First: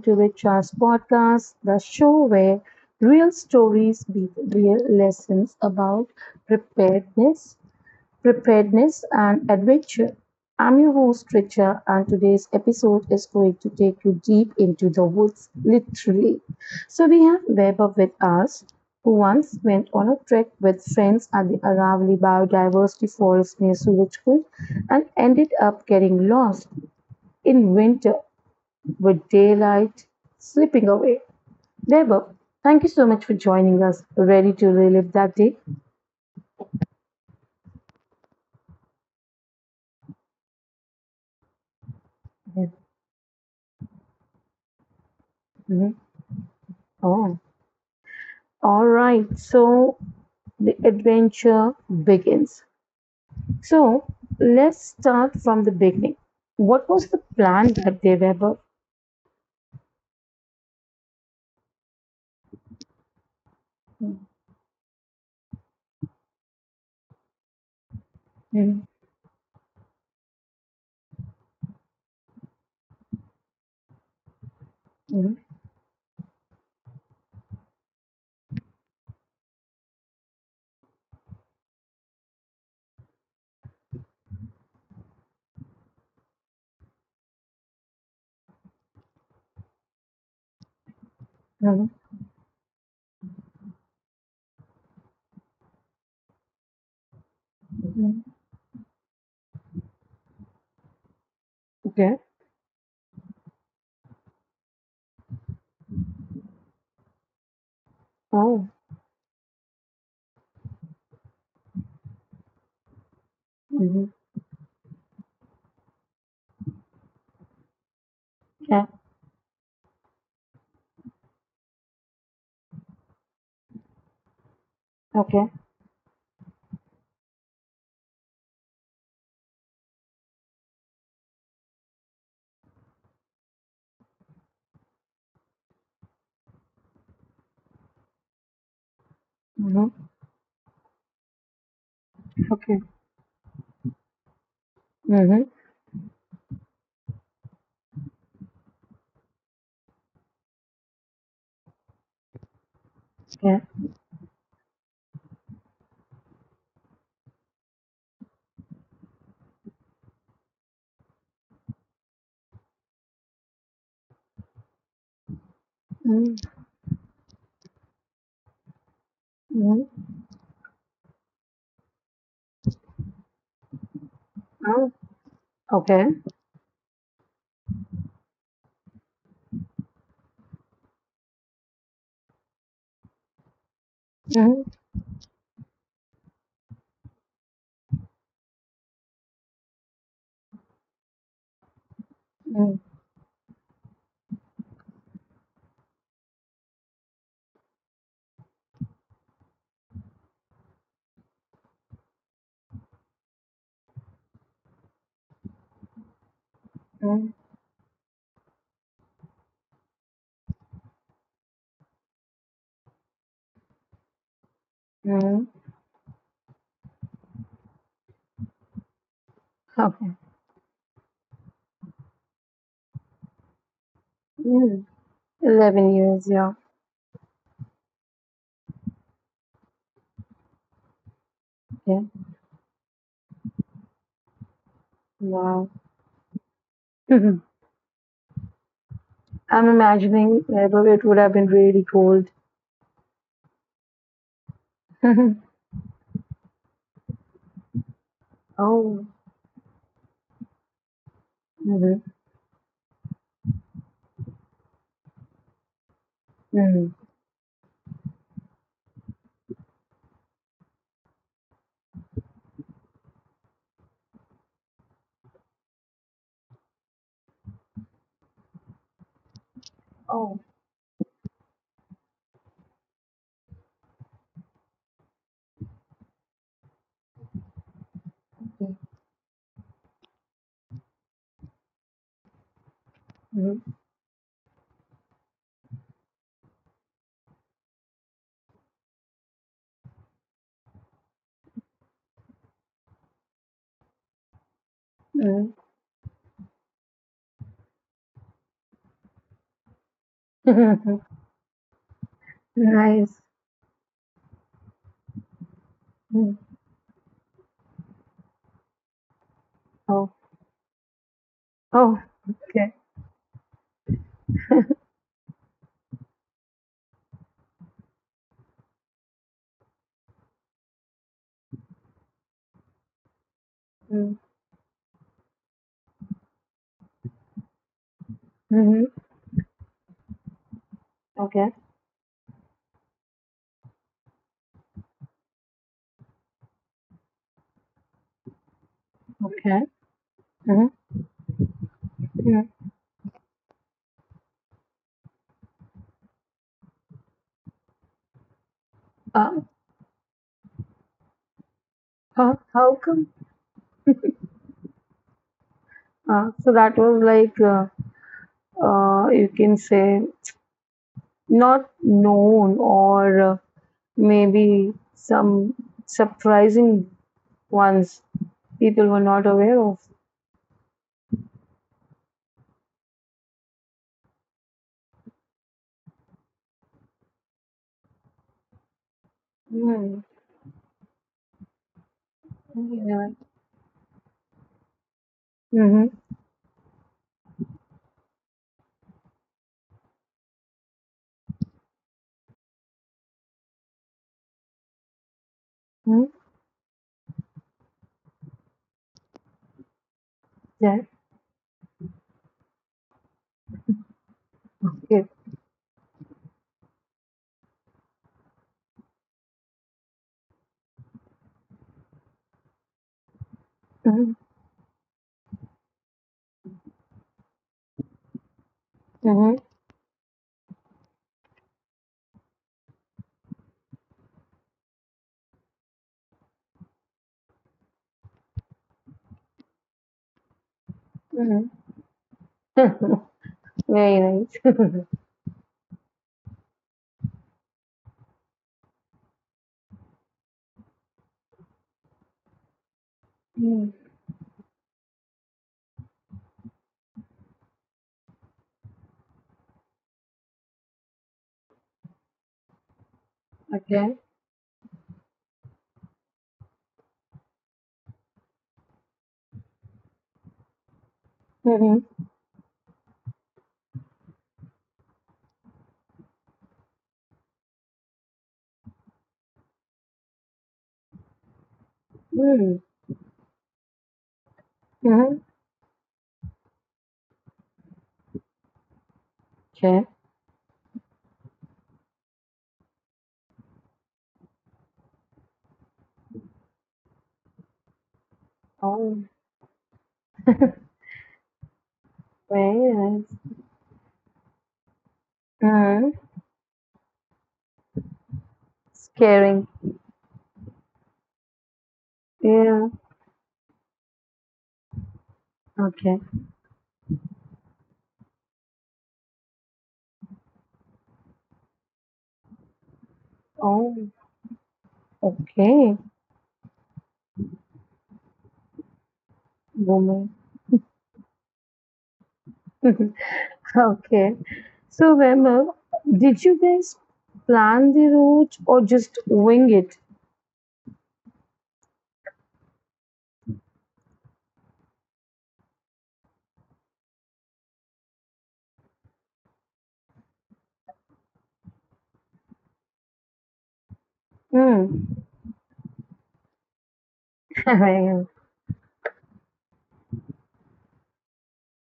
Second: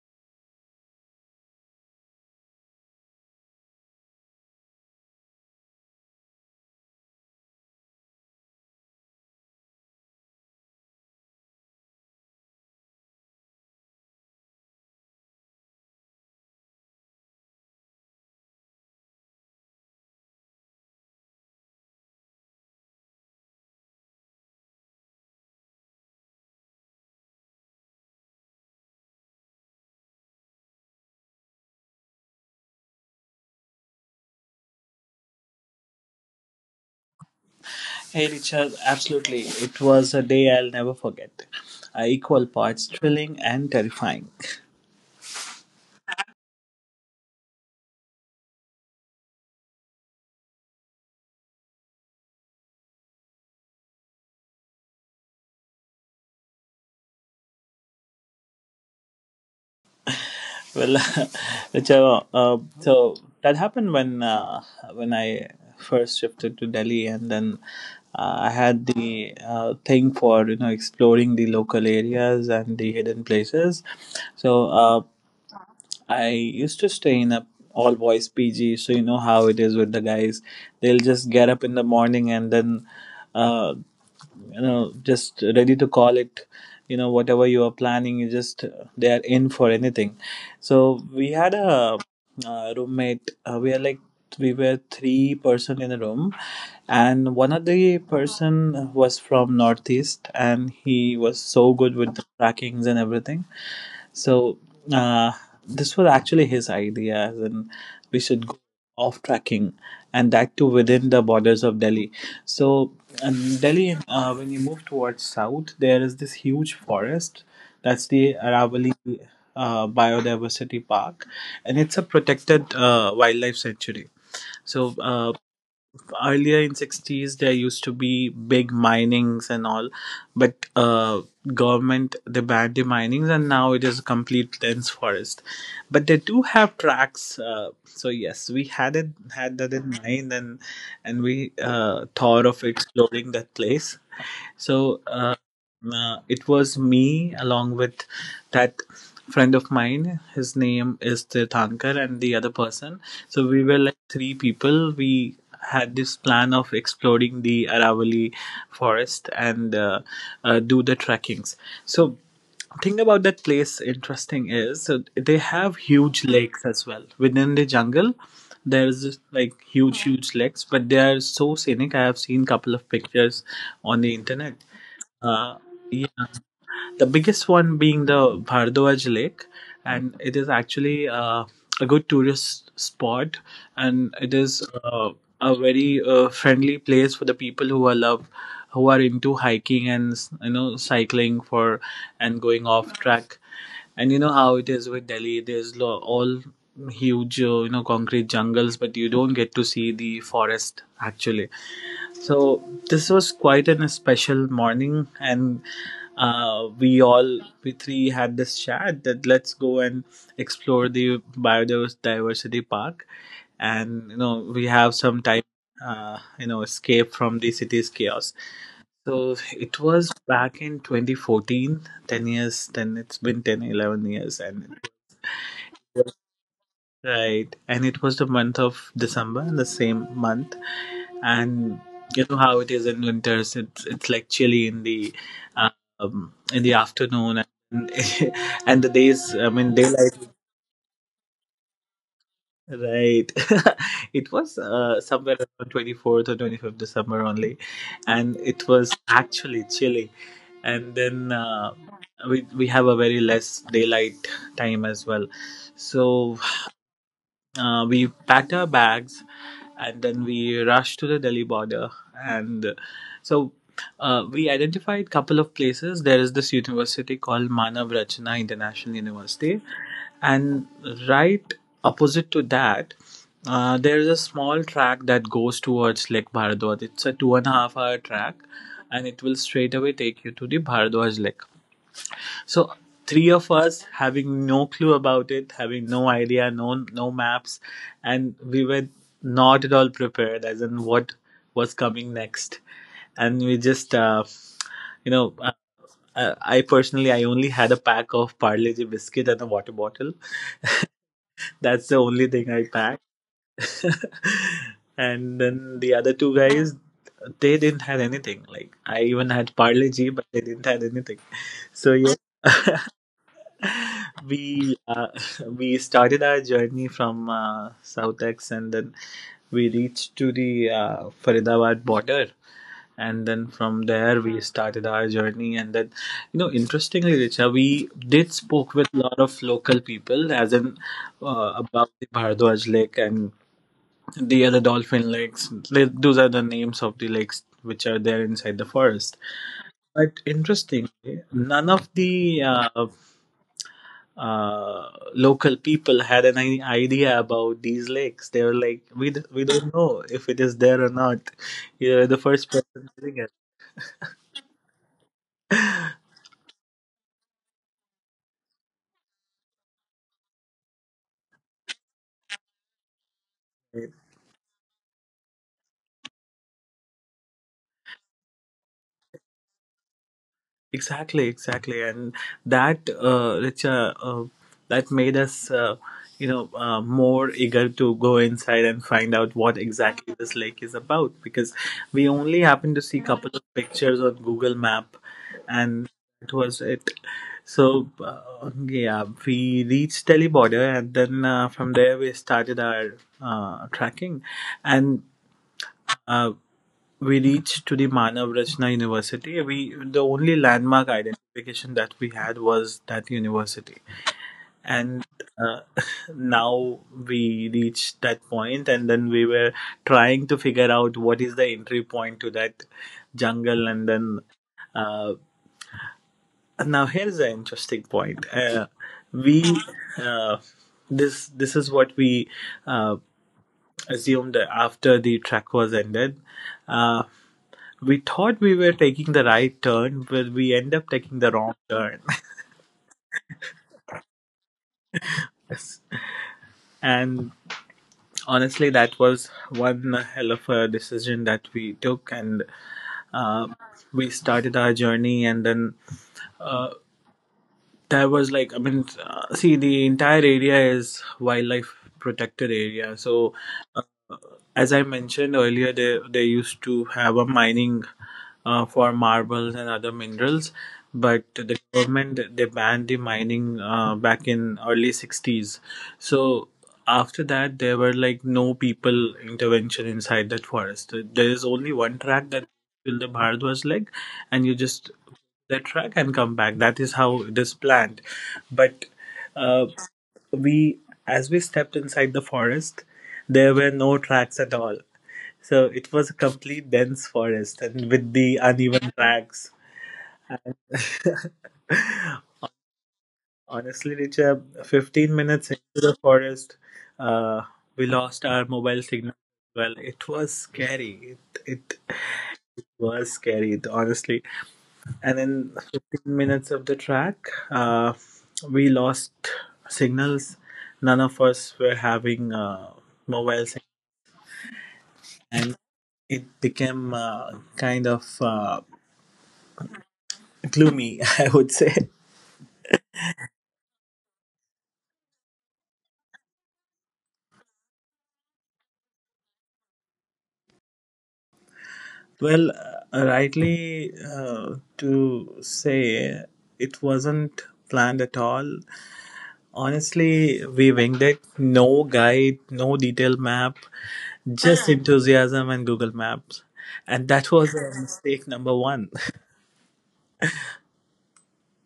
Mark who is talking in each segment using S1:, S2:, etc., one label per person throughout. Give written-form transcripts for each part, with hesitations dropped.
S1: to the Chas Podcast, the show where real stories beat real lessons about preparedness, preparedness and adventure. I'm your host Richa and today's episode is going to take you deep into the woods, literally. So we have Weber with us, who once went on a trek with friends at the Aravalli Biodiversity Forest near Surajkund and ended up getting lost in winter with daylight slipping away. Debo, thank you so much for joining us. Ready to relive that day?
S2: Hey Richard, absolutely. It was a day I'll never forget. Equal parts
S1: Yes.
S2: thrilling and terrifying.
S1: Mhm. Oh, all right. So the adventure begins. So let's start from the beginning. What was the plan that day, Weber?
S2: Well, Richard, so that happened when I first shifted to Delhi, and then I had
S1: Mm-hmm.
S2: the thing for exploring the local areas and the hidden places. So. Uh,
S1: Hmm.
S2: I used to stay in a all boys PG, so you know how it is with the guys. They'll just get up in the morning and then, uh, you know, just ready to call it. You know, whatever you are planning, you just they are in for anything. So we had a roommate. We are like we were three person in a room, and one of the
S1: Hmm.
S2: person was from northeast, and he was so good with the
S1: Okay.
S2: trackings and everything, so uh, this was actually his idea, as in we should go
S1: Oh.
S2: off tracking, and that too within the borders of Delhi. So Delhi,
S1: Mm-hmm.
S2: when you move towards south, there is this huge forest. That's the Aravalli
S1: Yeah.
S2: Biodiversity Park, and it's a protected wildlife sanctuary. So. Uh,
S1: Okay.
S2: Earlier in 60s there used to be big minings and all, but government they banned the minings and now it is a complete dense forest, but they do have tracks, so yes, we had it had that in
S1: Mm-hmm.
S2: mind, and we thought of
S1: Okay.
S2: exploring that place. so uh.
S1: Mm-hmm.
S2: It was me along with that friend of mine. His name is Tirthankar, and the other person. So we were
S1: Yeah.
S2: like three people. We had this plan of exploring the Aravali forest and do the trekkings. So thing about that place interesting is, they have huge lakes as well within the jungle. There's like huge
S1: Mm-hmm.
S2: huge lakes, but they are so scenic. I have seen couple of pictures on the internet.
S1: Oh.
S2: uh,
S1: Okay.
S2: yeah, the biggest one being the bhardwaj lake, and it is actually a good tourist spot, and it is a very friendly place for the people who are love who are into hiking and you know cycling for and going off
S1: Mm-hmm.
S2: track. And you know how it is with Delhi, there's all huge, you know, concrete jungles, but you don't get to see the forest actually. So this was quite a special morning, and we all we three had this chat that let's go and explore the biodiversity park, and you know we have some time,
S1: Mm-hmm.
S2: escape from the city's chaos. So it was
S1: Okay.
S2: back in 2014, 10 years, then it's been 10, 11 years, and
S1: Mm. 11 years, yeah.
S2: right, and it was the month of December, in the same month, and
S1: Okay.
S2: you know how it is in winters. It's like chilly
S1: Wow.
S2: in the afternoon,
S1: Mhm.
S2: and, and the days. I mean,
S1: I'm
S2: daylight.
S1: imagining it, it would have been really cold.
S2: Right, it was somewhere around 24th or 25th December only, and it was
S1: Oh.
S2: actually chilly, and then
S1: Hmm.
S2: we have a very less daylight time as well, so
S1: Hmm.
S2: We packed our bags and then we rushed to the Delhi border. And so we identified a couple of places. There is this university called Manav Rachna International University,
S1: Oh.
S2: and right opposite to that, there is a small track that goes towards Lake Bharadwaj. It's a two and a half hour track,
S1: Okay.
S2: and it will straight away take you to the Bharadwaj Lake. So three of us
S1: Hmm.
S2: having no clue about it, having no idea, no maps, and we were not at all prepared as in what was coming next, and we just you know. Uh, I personally, I only had a pack of Parle-G biscuit and a water bottle.
S1: Hmm.
S2: That's the only thing I packed.
S1: Nice.
S2: And then the other two
S1: Mm.
S2: guys, they didn't have anything. Like I even had Parle-G,
S1: Oh.
S2: but they didn't have anything. So yeah,
S1: Oh. Okay.
S2: we uh, we started our journey from Southex, and then we reached to the Faridabad border, and then from there we started our journey, and then you know, interestingly, Richa, we did spoke with
S1: Mm-hmm.
S2: a lot of local people, as in
S1: Okay.
S2: about the Bharadwaj lake and the other dolphin lakes. Those are the names of the lakes which are there inside the forest,
S1: Okay.
S2: but
S1: Mm-hmm.
S2: interestingly, none of the local people had an idea about these lakes. They were like, we, we
S1: Uh,
S2: don't know if it is there or not. You're the first
S1: how
S2: person doing
S1: come?
S2: it.
S1: So that was like, you can say, not known or maybe some surprising ones people were not aware of.
S2: Exactly, exactly, and that, Richa, that made us, more eager to go inside and find out what exactly
S1: Mm.
S2: this lake is about, because we only happened to see
S1: Yeah.
S2: couple of pictures on Google Map, and
S1: Mm-hmm.
S2: that was it. So yeah, we reached Delhi border, and then from there we started our tracking, and.
S1: Mm-hmm.
S2: Uh, we reached to the Manav Rachna University. We the only landmark
S1: That's
S2: identification that we had was that university, and
S1: good.
S2: uh, now we reached that point, and then we were trying to figure out what is the entry point to that jungle, and then
S1: Mm-hmm.
S2: uh, now here's the interesting point. We
S1: Mm-hmm.
S2: uh, this is what we uh, assumed after the track was ended. Uh, we thought we were taking the right turn, but we end up taking the wrong turn.
S1: Mm-hmm. Very nice.
S2: And honestly, that was one hell of a decision that we took, and uh,
S1: Mm.
S2: we started our journey. And then uh, there was like, I mean, see, the entire area is wildlife protected area, so uh,
S1: Okay.
S2: as I mentioned earlier, they used to have a mining for marbles and other minerals, but the
S1: Mm-hmm.
S2: government they banned the mining back in early sixties. So after that, there were like no people intervention inside that forest. There is only one track that
S1: Mm-hmm.
S2: till the Bharadwaj leg, and you just
S1: Mm-hmm.
S2: that track and come back. That is how it is planned, but. Uh,
S1: Okay.
S2: we as we stepped inside the forest, there were no tracks at all, so it was a complete dense forest and with the uneven
S1: Oh.
S2: tracks.
S1: Very nice.
S2: Honestly, Richa, 15 minutes into
S1: Mm-hmm.
S2: the forest, uh, we lost our mobile signal.
S1: Scaring.
S2: Well, it was scary, it,
S1: Yeah.
S2: it was scary honestly, and in
S1: Okay.
S2: 15 minutes of the track, uh, we lost signals. None of us were having, mobile signal,
S1: Oh,
S2: and
S1: okay.
S2: it became, kind of,
S1: Woman.
S2: gloomy, I would say.
S1: Okay. So, Vimal, did you guys plan the route or just wing it?
S2: Well, rightly to say, it wasn't planned at all. Honestly, we winged it. No guide, no detailed map,
S1: Hmm.
S2: just enthusiasm and Google Maps. And that was
S1: Well,
S2: mistake number one.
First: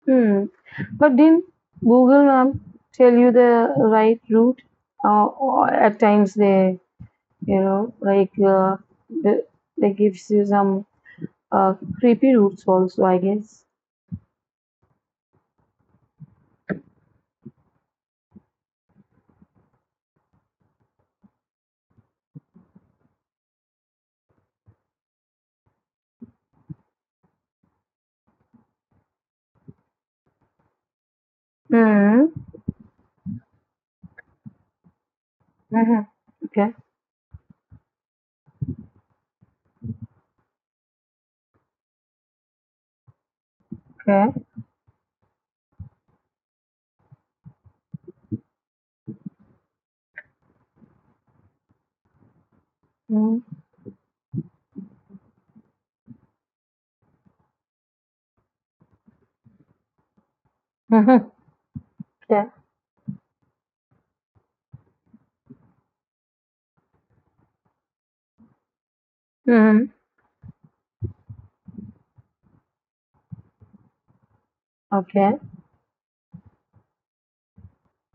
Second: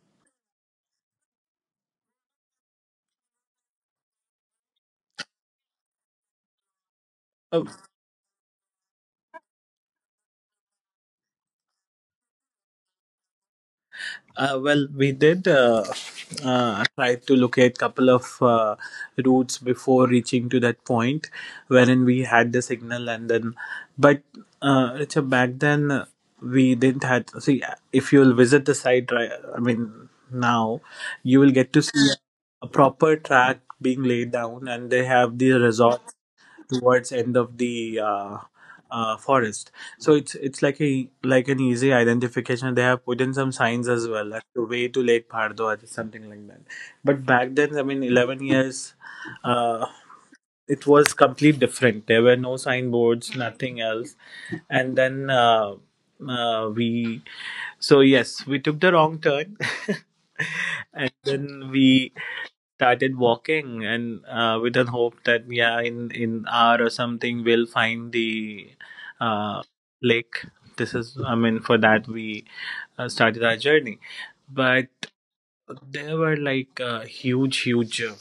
S1: hmm. But didn't Google Map tell you the right route? Or at times they, you know, like uh, the, they gives you some creepy routes also, I guess.
S2: Well, we did try to locate couple of routes before reaching to that point, wherein we had the signal, and then, but Richard, back then, we didn't had. See, if you'll visit the site, right? I mean, now you will get to see
S1: Hmm.
S2: a proper track being laid down, and they have the
S1: Hmm.
S2: resort
S1: Okay.
S2: towards end of the forest. So it's like a like an easy identification. They have put in some signs as well,
S1: Okay.
S2: like the way to Lake Bhardwaj or something like that. But back then, I mean, 11 years, uh, it was completely different. There were no signboards,
S1: Hmm.
S2: nothing else. And then we so yes, we took the wrong turn, and then we
S1: Okay.
S2: started walking, and with an hope that yeah, in hour or something, we'll find the uh,
S1: Hmm.
S2: lake. This is, I mean, for that we started our journey, but
S1: Okay.
S2: there were like huge, huge.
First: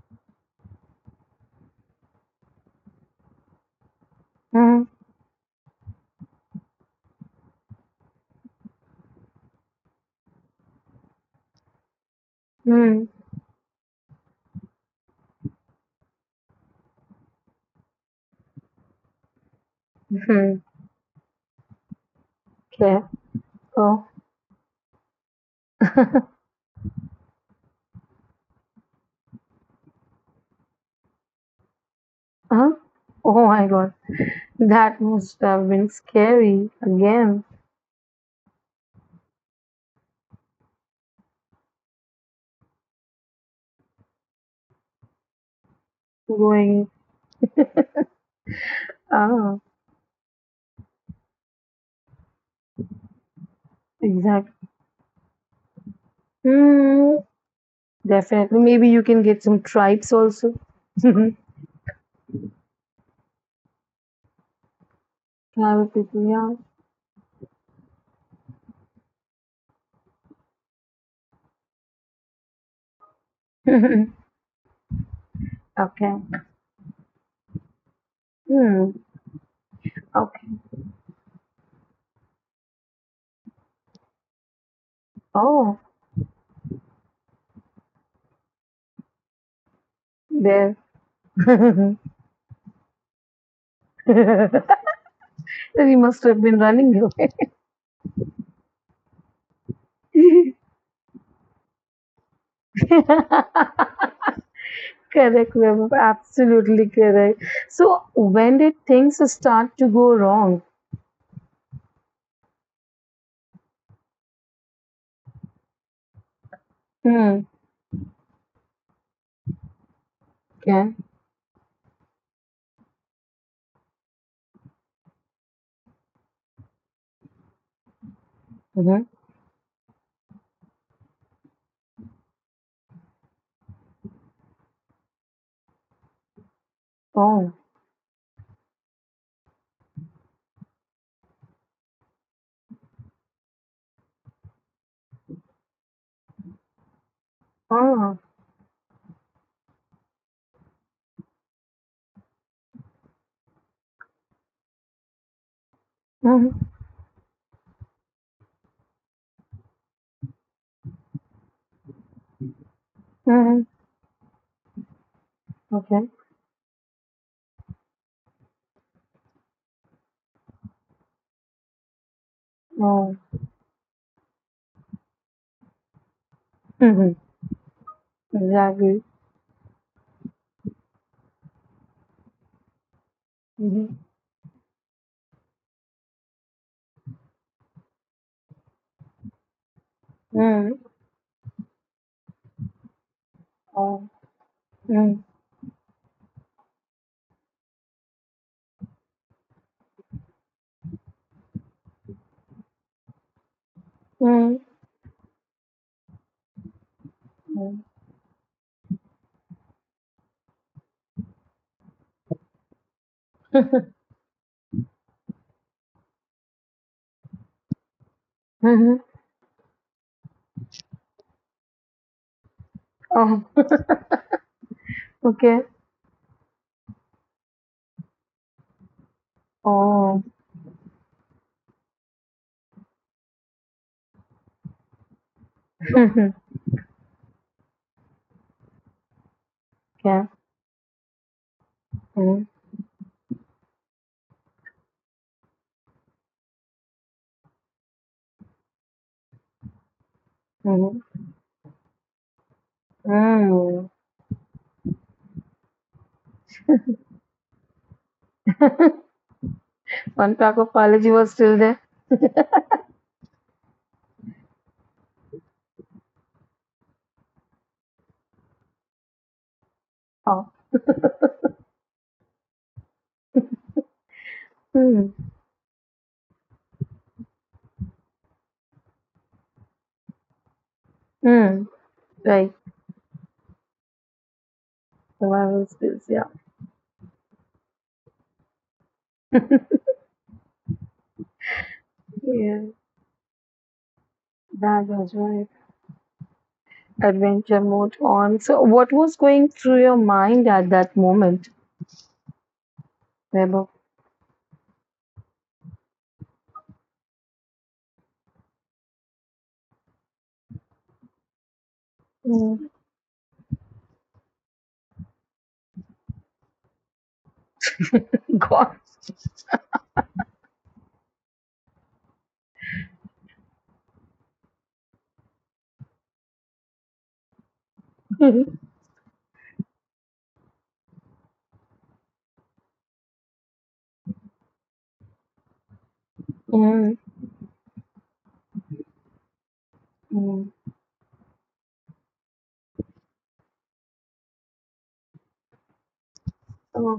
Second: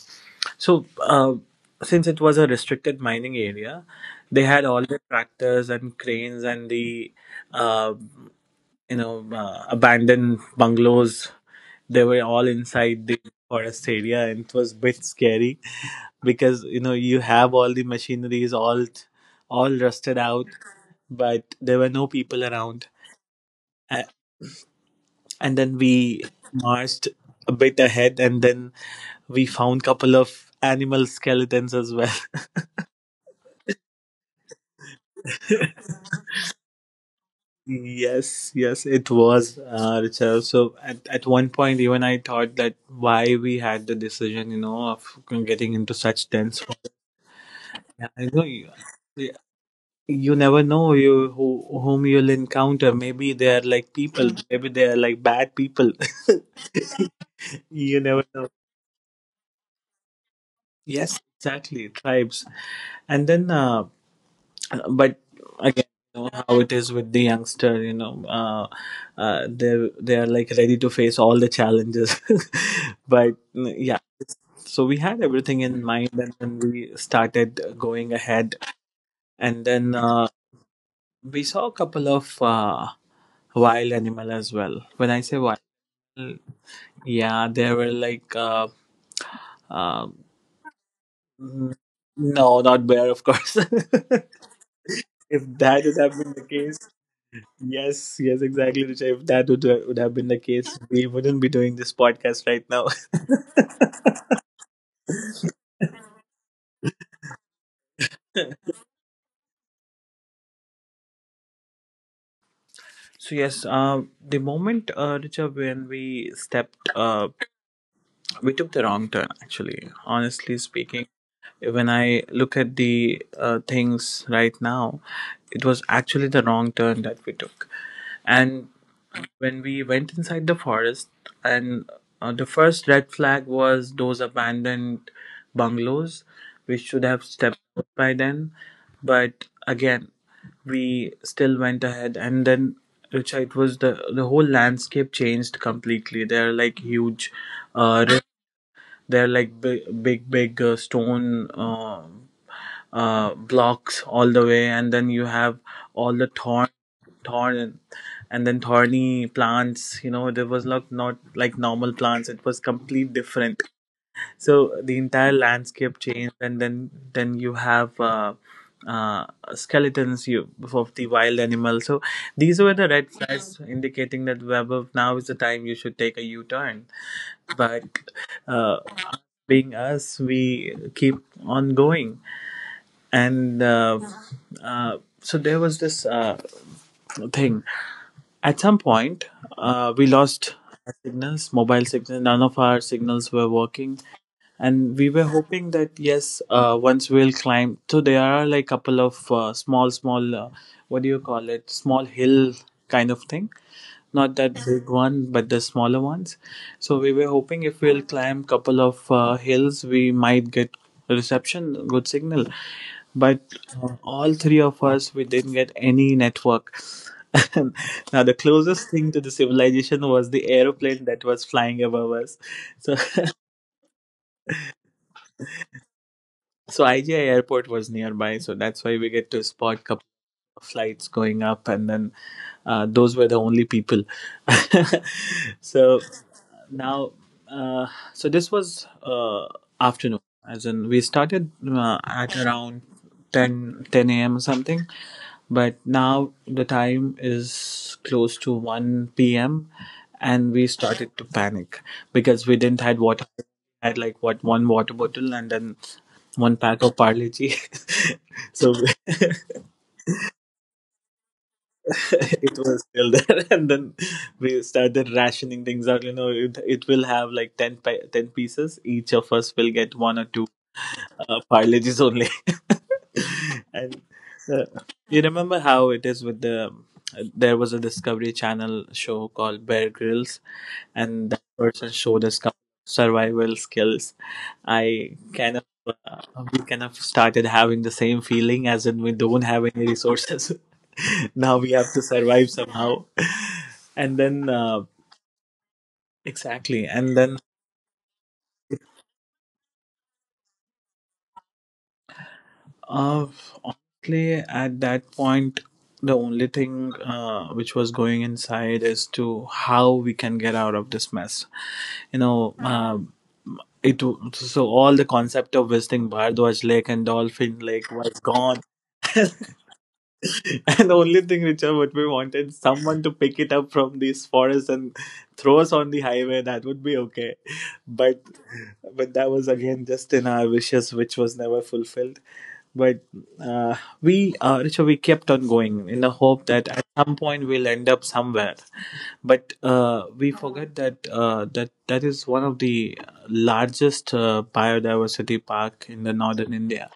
S2: so uh, since it was a restricted mining area, they had all
S1: Hmm.
S2: the tractors and cranes and the. Uh, you know, abandoned bungalows, they were all inside
S1: Hmm.
S2: the forest area, and it was a bit scary because you know you have all the machineries, all rusted out, but there were no people around.
S1: Okay.
S2: A-
S1: Oh.
S2: and then we marched a bit ahead, and then we found couple of animal skeletons as well.
S1: Huh? Oh my god, that must have been scary again.
S2: Yes, yes, it was, Richard. So at one point, even I thought that why we had the decision, you know, of getting into such dense
S1: Going,
S2: forest. Yeah, I know you, yeah,
S1: ah,
S2: you never know you whom you'll encounter. Maybe they are like people.
S1: exactly.
S2: Maybe they are like bad people.
S1: Hmm,
S2: You never know.
S1: definitely. Maybe you can get some tribes also.
S2: Yes,
S1: Tribal
S2: exactly, tribes. And then but again, you know how
S1: people,
S2: it is with the youngster. They are like ready to face all the challenges. But yeah,
S1: yeah.
S2: so we had everything in mind
S1: Okay.
S2: and then we started going ahead.
S1: Hmm.
S2: and then uh,
S1: Okay.
S2: we saw a couple of wild animal as well. When I say wild,
S1: Oh,
S2: yeah, they were like uh,
S1: there.
S2: mm, no, not bear, of course.
S1: He
S2: If that would have
S1: must
S2: been the
S1: have been
S2: case...
S1: running away.
S2: Yes, yes, exactly, Richa. If that would have been the case, we wouldn't be doing this podcast right now.
S1: Correct, Vaibhav. Absolutely correct. So, when did things start to go wrong?
S2: So yes, the moment, Richa, when we stepped,
S1: Hmm.
S2: we took the wrong turn. Actually, honestly speaking,
S1: Okay.
S2: when I look at the things right now, it was actually the wrong turn that we took. And
S1: Mm-hmm.
S2: when we went inside the forest, and the first red flag was those abandoned bungalows. We should have stepped
S1: Oh,
S2: out by then. But again, we still went ahead, and then, Richa, it was the whole landscape changed completely. There are like huge uh,
S1: ah,
S2: they're like big, big, big stone, blocks all the way, and then you have all the thorn,
S1: mhm,
S2: thorn, and then thorny plants. You know, there was not like normal plants. It was complete different.
S1: mhm,
S2: So the entire landscape
S1: okay,
S2: changed, and then you have uh, skeletons, of the wild animals. So these were the red
S1: oh,
S2: flags indicating that, Webber, now is the time you should take a U turn.
S1: mhm,
S2: But uh,
S1: exactly,
S2: being us, we keep on going, and uh,
S1: mhm,
S2: uh, so there was this thing. At some point, we lost our
S1: mhm,
S2: signals, mobile signals. None of our signals were working,
S1: oh,
S2: and we were
S1: mhm,
S2: hoping that yes, once we'll climb, so there are like couple of small what do you call it, small hill kind of thing. Not that
S1: mhm,
S2: big one, but the smaller ones. So we were hoping if
S1: mhm,
S2: we'll climb couple of hills, we might get reception, good signal. But all three of us, we didn't get any network. Now the closest
S1: mhm,
S2: thing to the civilization was the aeroplane that was flying above us. So
S1: oh, okay,
S2: so IGI airport was nearby, so that's why we get to spot couple
S1: oh,
S2: of flights going up. And then those were the only people. So
S1: mhm,
S2: now, uh, so this was afternoon.
S1: okay,
S2: As in, we started at
S1: mhm,
S2: around 10 10 a.m. or something, but now the time is close to 1 p.m., and we
S1: mhm,
S2: started to panic because we didn't had water. We
S1: mhm.
S2: had like what, one water bottle and then one pack of parle G. So
S1: One pack of Palaji was still there.
S2: it was still there. And then we started rationing things out. You know, it will have like 10 10 pieces. Each of us will get one or two
S1: Oh,
S2: parleges only. And uh, you
S1: mm,
S2: remember how it is with the... There was a discovery channel show called Bear Grylls, and that
S1: mm,
S2: person showed us
S1: right,
S2: couple of survival skills. i kind of
S1: survival skills,
S2: uh,
S1: yeah.
S2: we kind of started having the same feeling, as in we don't have any resources. Now we have to survive
S1: Yeah,
S2: somehow. And then,
S1: that was right.
S2: exactly. And then,
S1: Adventure mode on. So, what was going through your mind at that moment,
S2: uh,
S1: Nebo?
S2: Honestly, at that point, the only thing which was going inside is to how we can get out of this mess. You know, so all the concept of visiting Bardwaj Lake and Dolphin Lake was gone.
S1: God.
S2: And the only thing, Richard, what we wanted someone to pick it up from these forests and throw us on the highway. That would be okay, but
S1: Yeah,
S2: but that was again just in our wishes, which was never fulfilled. But uh, we, Richa, we kept on going in the hope that at
S1: yeah.
S2: some point we'll end up somewhere. But we
S1: Oh,
S2: forget that that is one of the largest biodiversity park in the northern India.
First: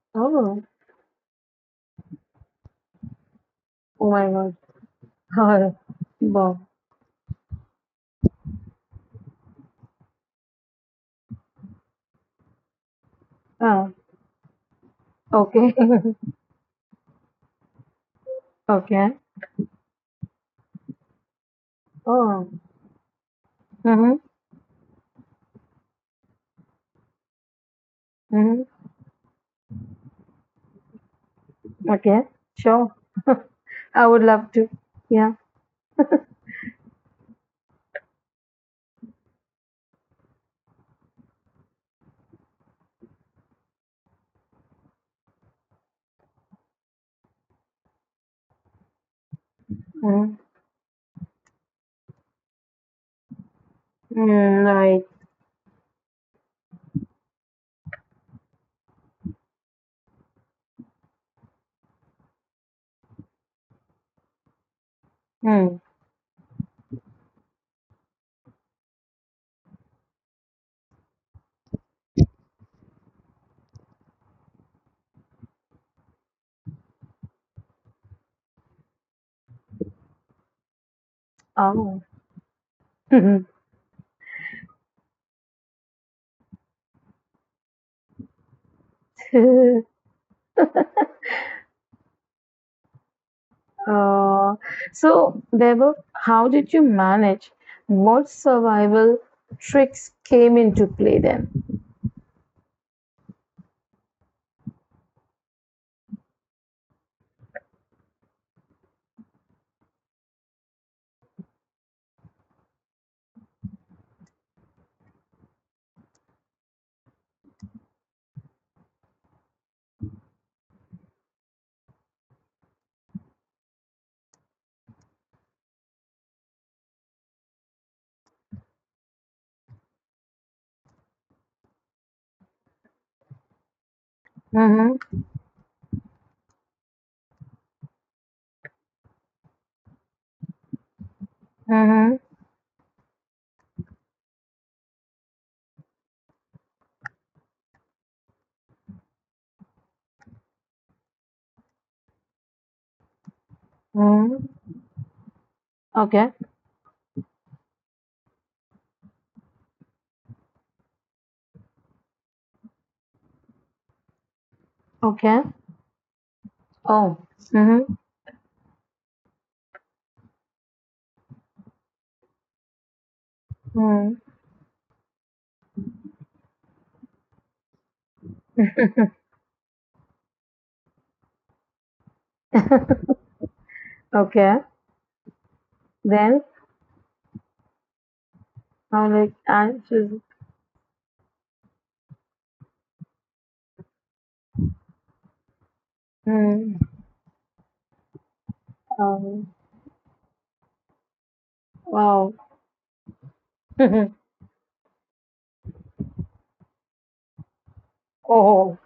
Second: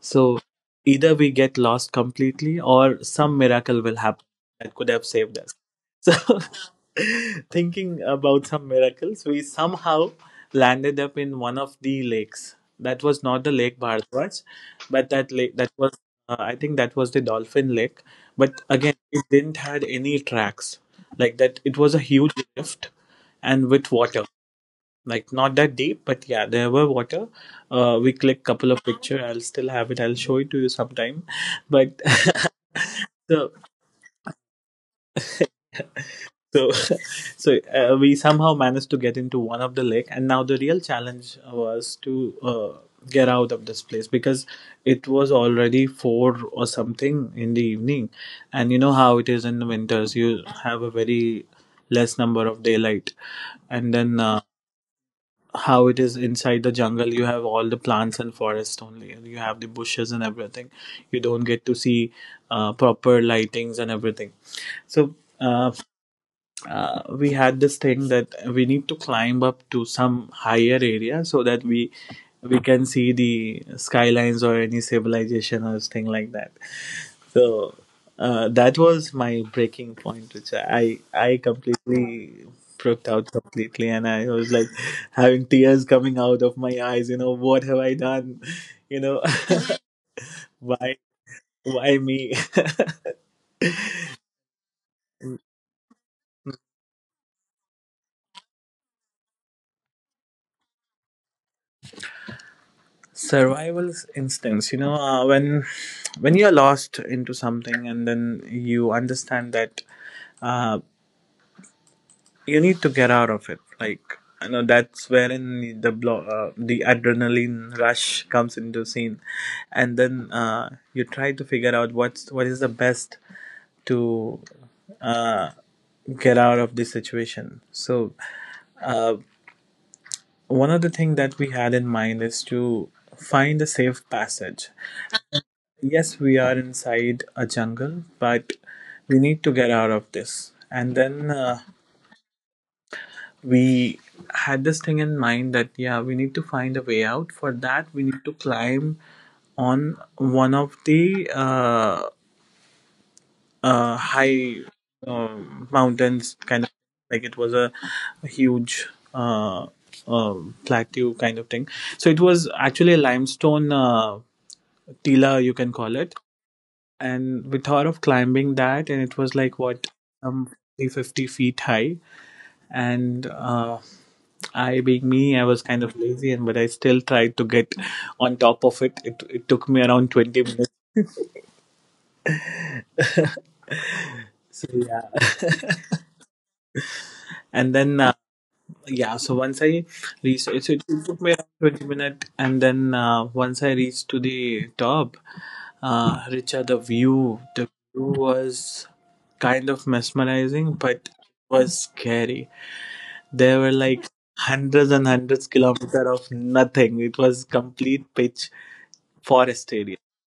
S2: So
S1: oh,
S2: either we get lost completely, or some miracle will
S1: oh
S2: happen
S1: my God.
S2: that could have saved us.
S1: Oh,
S2: So
S1: Bob.
S2: thinking about some miracles, we somehow landed up in one of the lakes. That was not the Lake
S1: Oh,
S2: Bharadwaj, but that lake that
S1: okay,
S2: was, I think, that was the Dolphin Lake. But again,
S1: okay.
S2: it didn't had any tracks like that. It was a huge
S1: Oh,
S2: rift and with
S1: mm-hmm,
S2: water, like not that deep, but yeah, there were water. We click
S1: mm-hmm.
S2: couple of picture. I'll still have it, I'll show it to you sometime. But
S1: Okay, sure.
S2: so
S1: I would love to. Yeah.
S2: so so we somehow managed to get into one of the lake, and now the real challenge was to get out of this place, because it was already four or something in the evening. And you know how it is in the winters,
S1: Mm,
S2: you have a very less number of daylight. And then
S1: mm, right.
S2: how it is inside the jungle, you have all the plants and forest only, you have the bushes and everything. You don't get to see proper lightings and everything. So uh,
S1: Mm.
S2: we had this thing that we need to climb up to some higher area, so that we can see the skylines or any civilization or thing like that. So that was my breaking point, which I
S1: Oh.
S2: completely freaked out completely, and I was like having tears coming out of my eyes. You know, what have I done, you know? why why me?
S1: uh, so, Bebo, how did you manage? What survival tricks came into play then?
S2: Survival instincts, you know, when you're lost into something and then you understand that uh, you need to get out of it, like, you know, that's wherein the the adrenaline rush comes into scene. And then you try to figure out what's what is the best to uh, get out of this situation. So uh, one of the things that we had in mind is to find a safe passage.
S1: Mm-hmm.
S2: Yes, we are inside a jungle, but we need to get out of this. And then
S1: Mm-hmm.
S2: we had this thing in mind that, yeah, we need to find a way out. For that, we need to climb on one of the high uh,
S1: Mm-hmm.
S2: mountains, kind of. Like, it
S1: Okay.
S2: was a huge uh, plateau kind of thing. So it was actually a limestone tila, you can call it.
S1: Okay.
S2: And we thought of climbing
S1: Oh.
S2: that, and it was
S1: Mm-hmm.
S2: like, what, um 50 feet high. And I, being me, I was
S1: Mm-hmm.
S2: kind of lazy, and but I still tried to get on top of it. It took me around 20 minutes, so yeah.
S1: Okay.
S2: And then
S1: Then
S2: yeah, so once I reached it, it
S1: I'm like
S2: took me around
S1: I'm
S2: 20
S1: just
S2: minutes, and then, once I reached to the top, Richard, the view
S1: mm,
S2: was kind of mesmerizing, but
S1: um,
S2: was scary. There were like
S1: wow.
S2: hundreds and hundreds kilometers of nothing. It was complete pitch forest area
S1: Oh, oh,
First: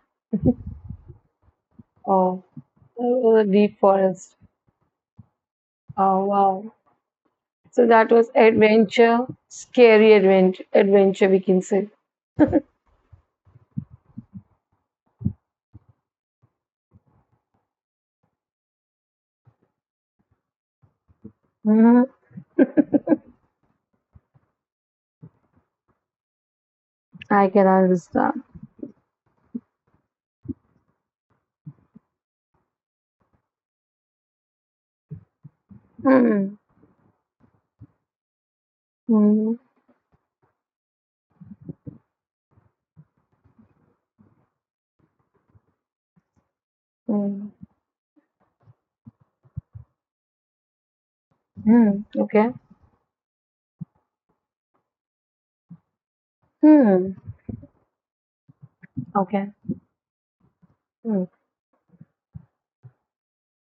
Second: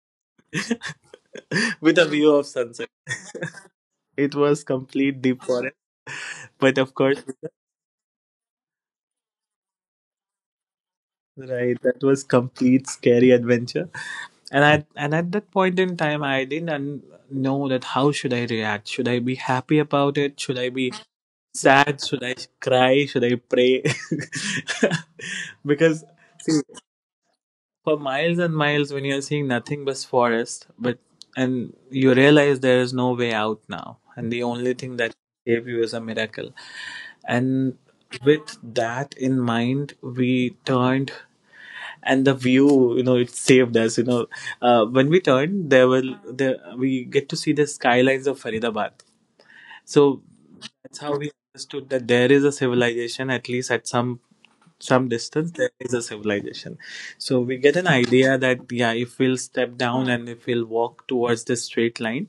S2: with a
S1: oh,
S2: view of sunset.
S1: the deep forest.
S2: It was complete deep forest.
S1: Oh wow.
S2: But of course,
S1: So that was adventure, scary adventure we can say.
S2: right, that was complete scary adventure. And at that point in time, I didn't know that how should I react. Should I be happy about it? Should I be
S1: Hmm.
S2: sad? Should I cry? Should I pray? Because
S1: I
S2: see,
S1: can understand.
S2: for miles and miles, when you're seeing nothing but forest, but, and you realize there is no way out now, and the only thing that
S1: Mm-hmm.
S2: can save you is a miracle. And
S1: Mm-hmm.
S2: with that in mind, we turned, and the view, you know, it saved us, you know. When we turned, there were
S1: Mm-hmm.
S2: there we get to see the skylines of Faridabad. So
S1: Hmm.
S2: that's how
S1: Okay.
S2: we understood that there is a civilization, at least at some distance, there
S1: Hmm,
S2: is a civilization. So we get an
S1: okay.
S2: idea that yeah, if we'll step
S1: Hmm.
S2: down, and if we'll walk towards the straight line,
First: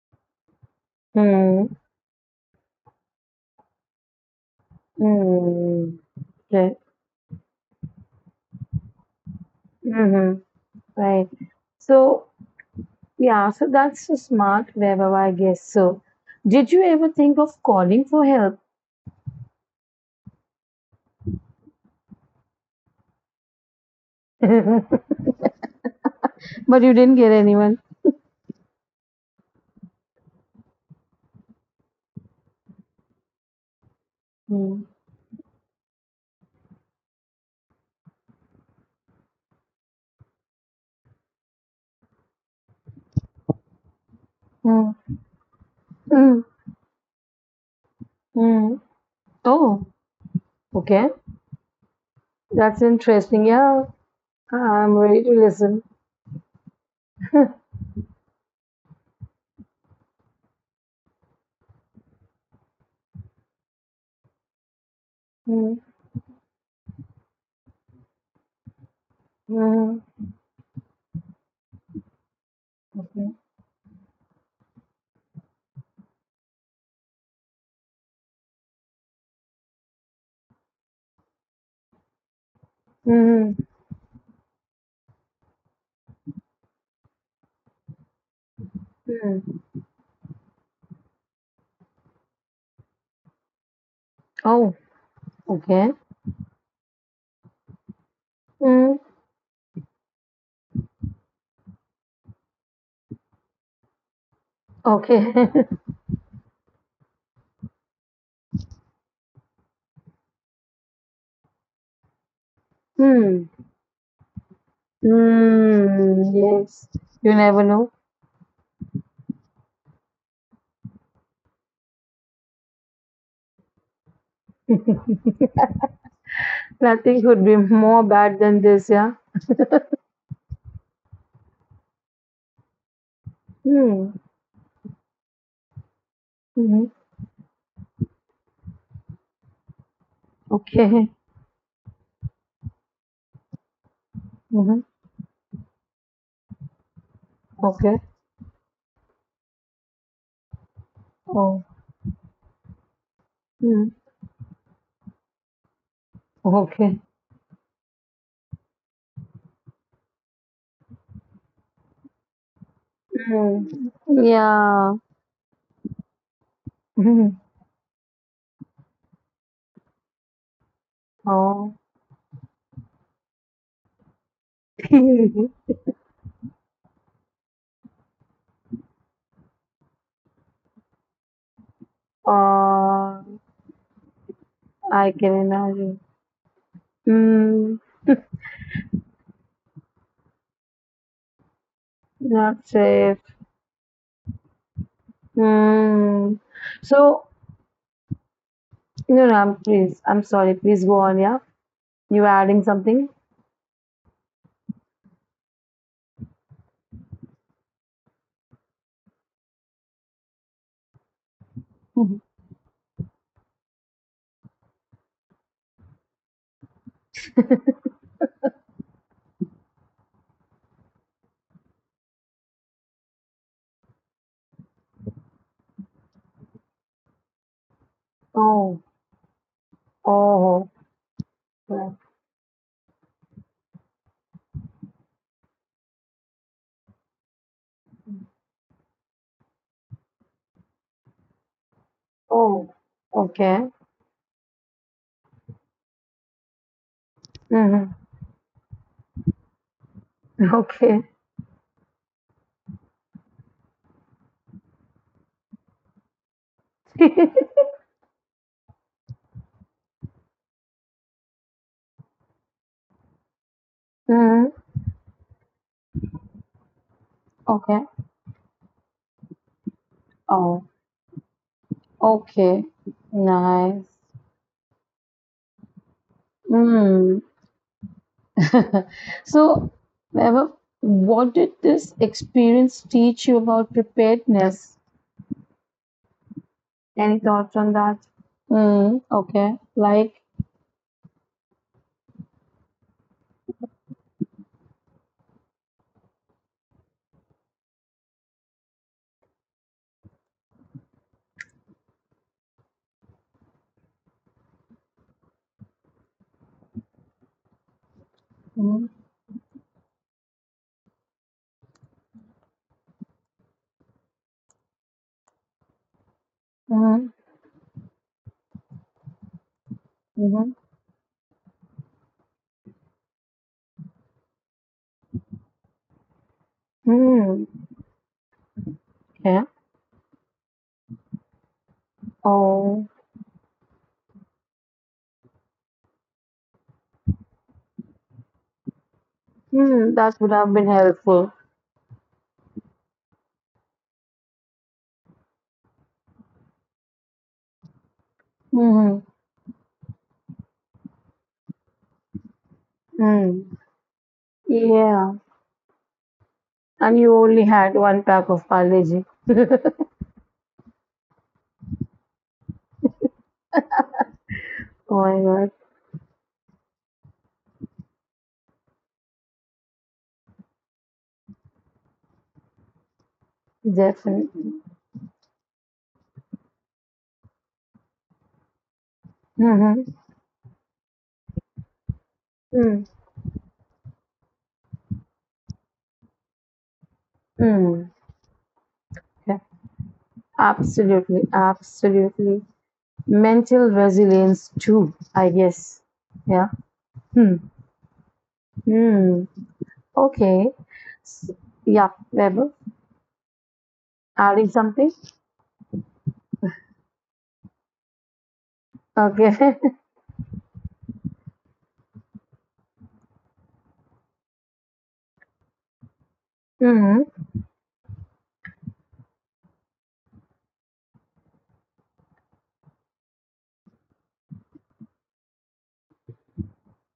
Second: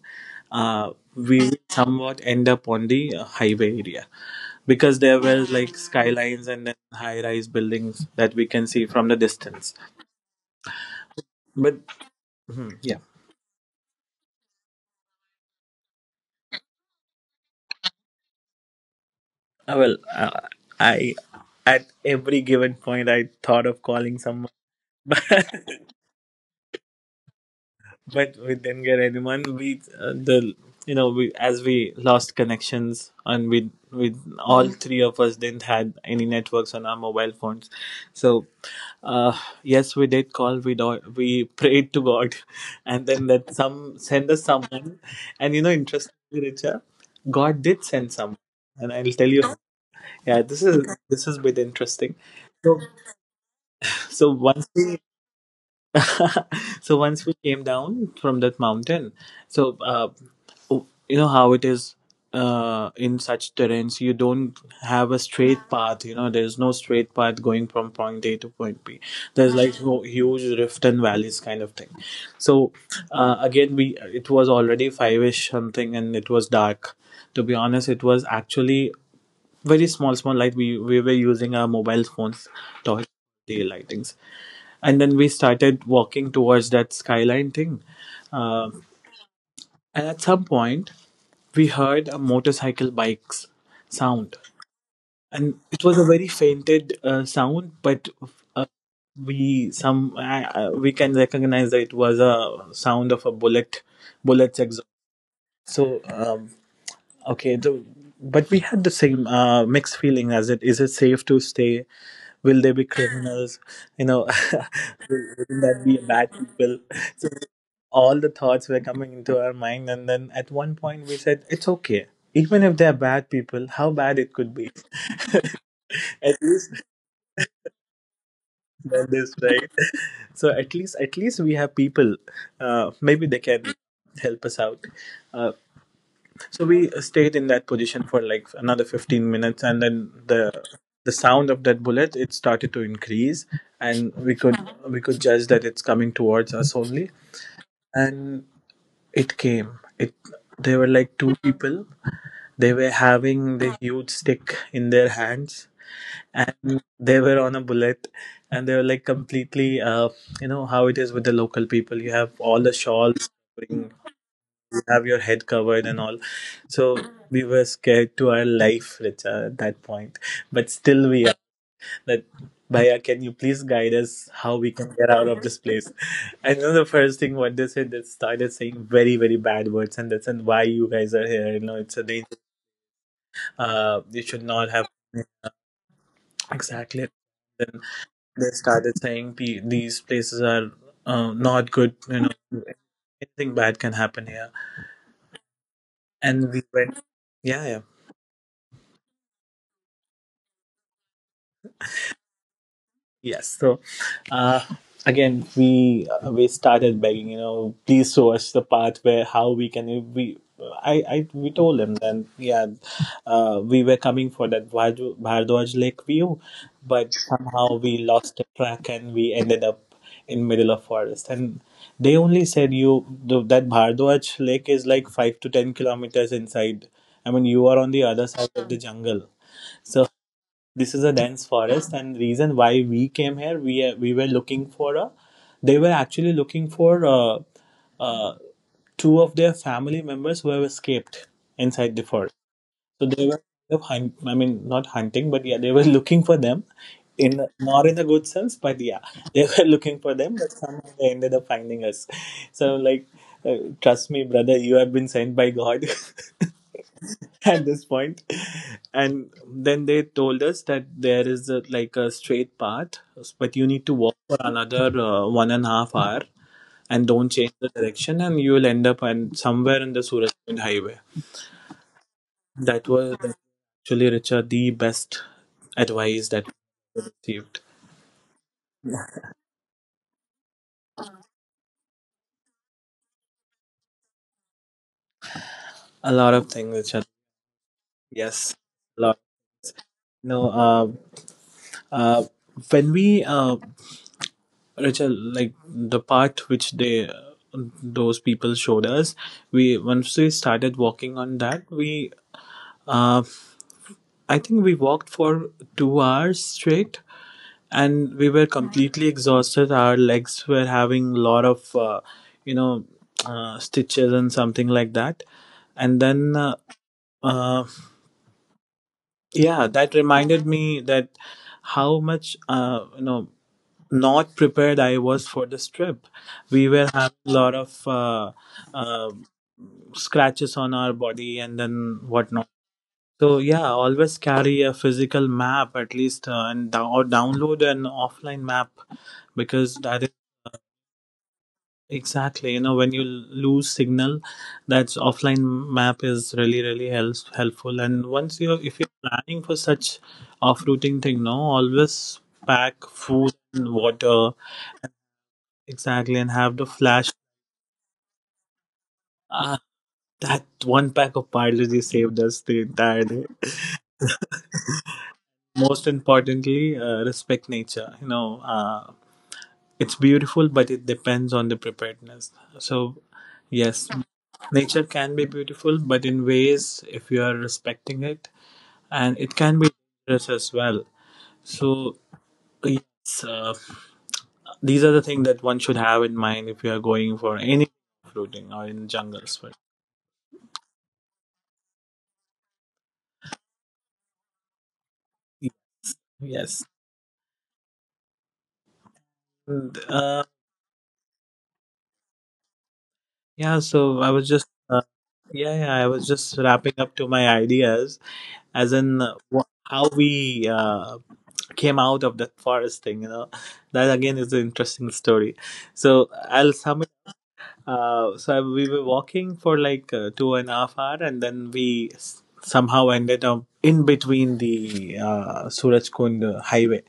S2: uh, we will
S1: Hmm.
S2: somewhat end up on the highway area, because there were like
S1: Hmm.
S2: skylines and
S1: Right.
S2: then high-rise buildings that we can see from the distance.
S1: Hmm. Right.
S2: But
S1: So,
S2: mhm, yeah,
S1: yeah, so that's so smart wherever I guess. So, did you ever think of calling for help?
S2: Well, I at every given point I thought of calling someone.
S1: But you didn't get anyone.
S2: But we didn't get anyone. We the you know, we, as we lost connections, and we
S1: Hmm.
S2: all three of us didn't had any networks on our mobile phones, so. Uh, yes, we did call. We prayed to God, and then that some send us
S1: Hmm.
S2: someone. And you know,
S1: Hmm.
S2: interestingly, Richa, God did send someone,
S1: Mm.
S2: and I'll tell you.
S1: Oh,
S2: Yeah,
S1: okay.
S2: this has been interesting.
S1: That's
S2: So
S1: interesting. Yeah,
S2: so once
S1: I'm ready
S2: we
S1: to listen.
S2: so once we came down from that mountain, so you know how it is in such terrains. You don't have a
S1: Hmm.
S2: straight path. You know, there is no straight path going from point A to point B. There's
S1: Hmm.
S2: like no huge rift and valleys kind of thing. So
S1: Okay.
S2: again, we, it was already five ish something, and it was dark. To be honest, it was actually very small, small light. We were using our mobile phones torch,
S1: Hmm.
S2: day lightings, and then we started walking towards that skyline thing. Um,
S1: Hmm. Hmm.
S2: and at some point, we heard a motorcycle bike's sound,
S1: Oh,
S2: and it
S1: okay.
S2: was a very fainted sound, but uh,
S1: Hmm.
S2: we some we can recognize that it was a sound of a bullet, bullets exhaust.
S1: Okay.
S2: So um, okay, the, but we had the same mixed feeling as it is it safe to stay? Will they be
S1: Hmm.
S2: criminals? You know, will that be
S1: Mm,
S2: bad
S1: yes,
S2: people?
S1: you
S2: So
S1: never know.
S2: all the thoughts were coming into our mind, and then at one point we said it's okay, even if they're bad people, how bad it could be. At least
S1: Nothing could be more bad than this, yeah.
S2: they're this, right? So at least we have people, maybe they can
S1: Mm,
S2: help us out. uh, so
S1: mm-hmm.
S2: we stayed in that position for like another 15 minutes, and then the
S1: Okay.
S2: the sound of that bullet it started to increase, and we
S1: Mm-hmm.
S2: could we could judge that it's coming towards us only.
S1: Okay.
S2: And it came, it there were like two
S1: Oh.
S2: people. They were having the
S1: Mm.
S2: huge stick in their hands,
S1: Okay.
S2: and they were on a bullet, and they were like completely, you know, how it is with the local people. You have all the shawls,
S1: Mm.
S2: covering,
S1: Yeah.
S2: you have your head covered and all. So
S1: Hmm.
S2: we were scared to our life, Richa, at that point. But still, we are
S1: Oh.
S2: that. Bhaiya, can you please guide us how we can get out of this place? I know the first thing what they said, they started saying very, very bad words, and that's and why you guys are here. You know, it's a danger,
S1: oh.
S2: you should not
S1: I
S2: have
S1: can imagine.
S2: exactly.
S1: Mm.
S2: Then they started saying, "P- these places are not good. You
S1: Not
S2: know,
S1: safe.
S2: anything bad can happen here."
S1: Mm.
S2: And we went,
S1: So,
S2: yeah, yeah,
S1: no, no, please. I'm sorry. Please go on. Yeah. You were adding something?
S2: yes. So Uh, again, we started begging, you know, please show us the path where how we can we. I we told him
S1: Mhm.
S2: then, yeah, we were coming for that Bhardwaj Lake view, but somehow we lost the track and we ended up in middle of forest. And they only said you the, that Bhardwaj Lake is like 5 to 10 kilometers inside. I mean, you are on the other side
S1: Oh.
S2: of the jungle. So
S1: Oh.
S2: this is a dense forest, and reason why we came here we were looking for a, they were actually looking for uh, two of their family members who have escaped inside the forest.
S1: Oh,
S2: So they were
S1: okay.
S2: kind of hunt, I mean not hunting, but yeah, they were looking for them in,
S1: Mm-hmm.
S2: not in a good sense, but yeah, they were looking for them, but
S1: Okay.
S2: somehow they ended up finding us. So like, uh, trust me brother, you have been sent by god. At this point. And then they told us that there is a, like a straight path, but you need to walk for
S1: Mm-hmm.
S2: another 1.5 hours, and don't change
S1: Okay.
S2: the direction, and you will end up and somewhere in the Surat
S1: Oh,
S2: Kund highway.
S1: okay.
S2: That was
S1: Nice.
S2: actually, richard, the best advice that we
S1: Mm.
S2: received.
S1: So, Vaibhav, what did this experience teach you about preparedness?
S2: A lot of things,
S1: Any
S2: richard.
S1: thoughts on that?
S2: Yes,
S1: Mm.
S2: a lot.
S1: Okay. Like,
S2: No, uh, uh when we Rachel, like the part which they, those people showed us, we, once we started walking on that, we uh, I think we walked for 2 hours straight, and we were
S1: mm-hmm.
S2: completely exhausted. Our legs were having a lot of you know, stitches and something like that, and then
S1: Mm-hmm.
S2: uh, yeah, that reminded me that how much you know, not prepared I was for this trip. We were
S1: Mm-hmm.
S2: having a
S1: Mm.
S2: lot of uh,
S1: Okay.
S2: scratches on our body and then whatnot.
S1: Oh,
S2: So yeah, always carry a physical map at least, and or download an offline map, because that is
S1: mm. That would have been helpful.
S2: exactly, you know, when you lose signal, that's offline map is really really helps helpful. And once you, if you're
S1: Mm-hmm.
S2: planning for such off routing thing, no, always pack food
S1: Mm.
S2: and water
S1: Yeah.
S2: exactly, and have the
S1: And
S2: flash.
S1: you only had one pack of Parleji.
S2: Ah,
S1: Oh
S2: that one pack of Parle-G saved us the entire day.
S1: my god.
S2: Most importantly, respect nature. You know, it's beautiful, but it depends on the preparedness. So, yes,
S1: Definitely.
S2: nature can be beautiful, but in ways if you are respecting it, and it can be
S1: Mm-hmm.
S2: dangerous as well. So,
S1: Mm.
S2: yes, these are the things that one should have in mind if you are going for any
S1: Mm.
S2: fruiting or in
S1: Yeah.
S2: jungles. But
S1: Absolutely. Absolutely. Mental resilience too, I guess. Yeah.
S2: yes.
S1: Hmm. Hmm. Okay. S- yeah, Weber.
S2: Yeah, so I was
S1: Adding
S2: just,
S1: something?
S2: yeah, yeah, I was just wrapping up to my ideas, as in
S1: Okay.
S2: how we came out of that forest thing. You know, that again is an interesting story. So I'll sum it.
S1: Mm-hmm.
S2: We were walking for like 2.5 hours, and then somehow ended up in between the Suraj Kund highway.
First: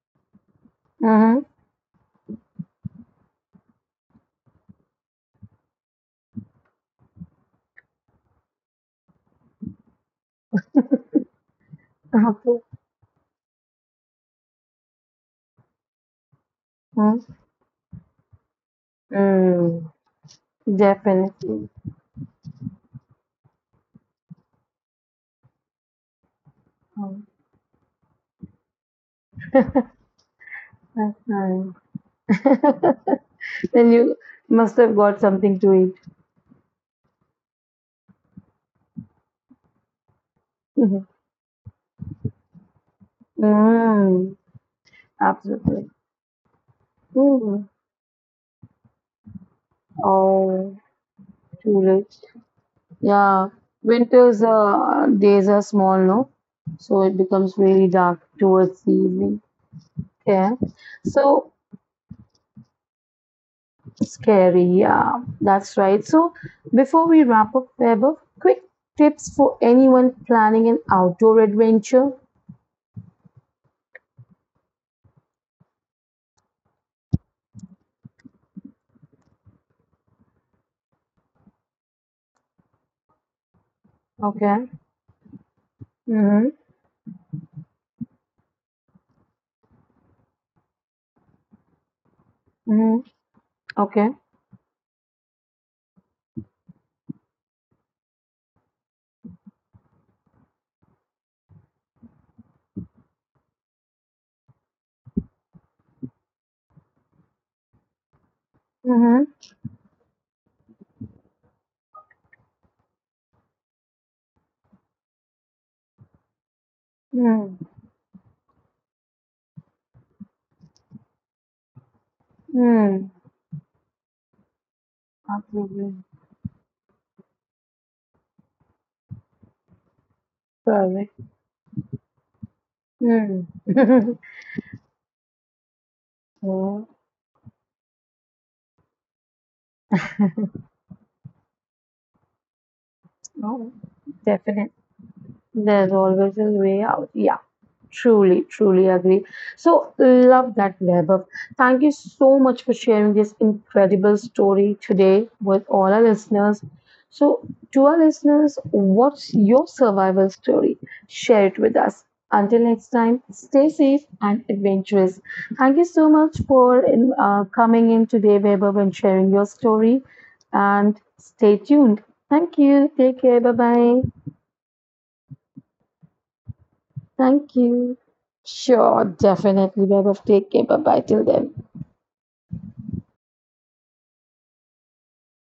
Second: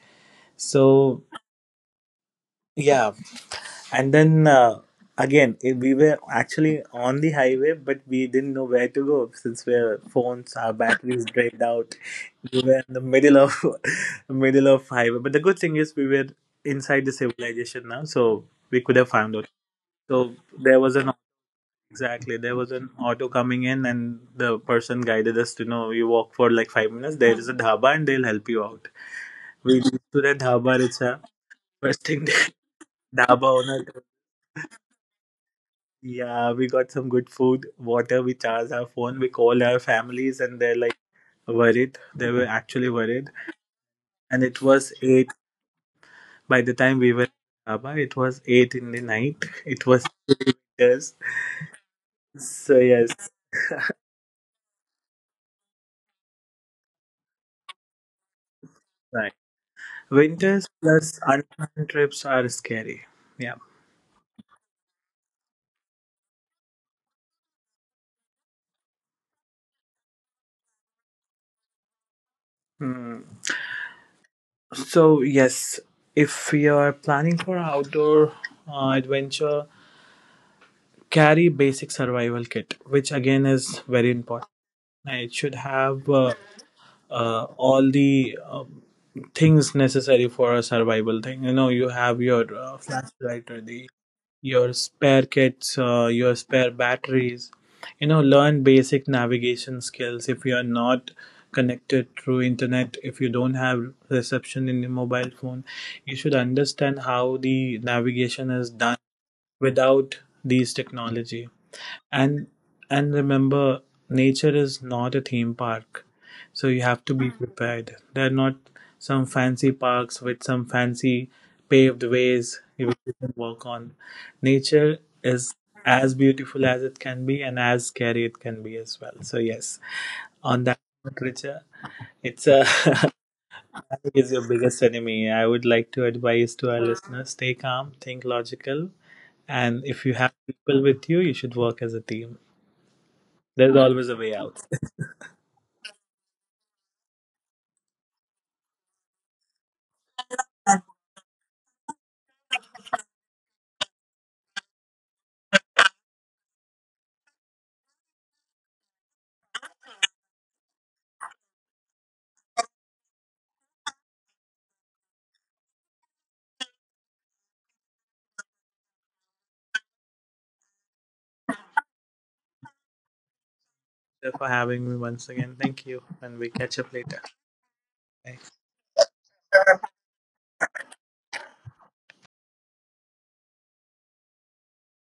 S2: So.
S1: Mm-hmm.
S2: Yeah. And then again, we were actually on the highway, but we didn't know where to go since our phones, our batteries drained out. We
S1: Okay.
S2: were in the middle of middle of highway. But the good thing is we were inside the
S1: Mm.
S2: civilization now, so we could have found out.
S1: Mm.
S2: So there was an,
S1: Definitely.
S2: exactly there was an auto coming in, and the person guided us to know you walk for like five
S1: Mm.
S2: minutes. There is a dhaba, and they'll help you out. We reached to the dhaba, it's
S1: That's
S2: a
S1: nice.
S2: first thing. Dhaba
S1: Then
S2: owner.
S1: you must have got something to eat.
S2: Yeah, we got some good food, water, we charged our phone, we called our families and they're
S1: Mhm.
S2: like worried. They were actually worried.
S1: Mm,
S2: And it was 8
S1: absolutely.
S2: by the time we were in
S1: Mm.
S2: Sabah, it was 8 in the night. It was
S1: Oh,
S2: winters.
S1: too rich.
S2: So yes,
S1: Yeah, winters days are small, no? So it becomes really dark towards the
S2: right.
S1: evening. Yeah.
S2: Winters plus
S1: So
S2: unplanned trips are scary. Yeah.
S1: scary. Yeah, that's right. So before we wrap up, Weber, quick tips for anyone planning an outdoor adventure.
S2: Hmm. So yes, if you're planning for outdoor adventure, carry basic survival kit, which again is very important.
S1: Okay.
S2: It should have
S1: Mm-hmm.
S2: all the things necessary for a survival thing, you know, you have your
S1: Mm-hmm.
S2: flashlight, or the
S1: Okay.
S2: your spare kits, your spare batteries. You know, learn basic navigation skills if you are not connected through internet, if you don't have reception in the mobile phone, you should understand how the navigation is done
S1: Mm-hmm.
S2: without these technology. And remember, nature is not a theme park, so you have to be
S1: Mm-hmm.
S2: prepared. They're not some fancy parks with some fancy paved ways you
S1: Mm-hmm.
S2: can walk on. Nature is
S1: Absolutely.
S2: as beautiful as it can be, and as scary it can be as well. So yes, on that
S1: Sorry.
S2: note, Richa, it's a
S1: Mm. Yeah.
S2: is your biggest enemy. I would like to advise
S1: Oh,
S2: to our listeners: stay calm, think logical, and if you have people with you, you should work as a team. There's always a way
S1: definitely.
S2: out.
S1: There's always a way out. Yeah, truly, truly agree. So, love that, Vaibhav. Thank you so much for sharing this incredible story today with all our listeners. So, to our listeners, what's your survival story? Share it with us. Until next time, stay safe and adventurous. Thank you so much for coming in today, Vaibhav, and sharing your story. And stay tuned. Thank you. Take care. Bye bye.
S2: For having me once again. Thank you, and we catch up later.
S1: Thank you.
S2: Bye.
S1: Sure, definitely, Vaibhav. Take care. Bye bye till then.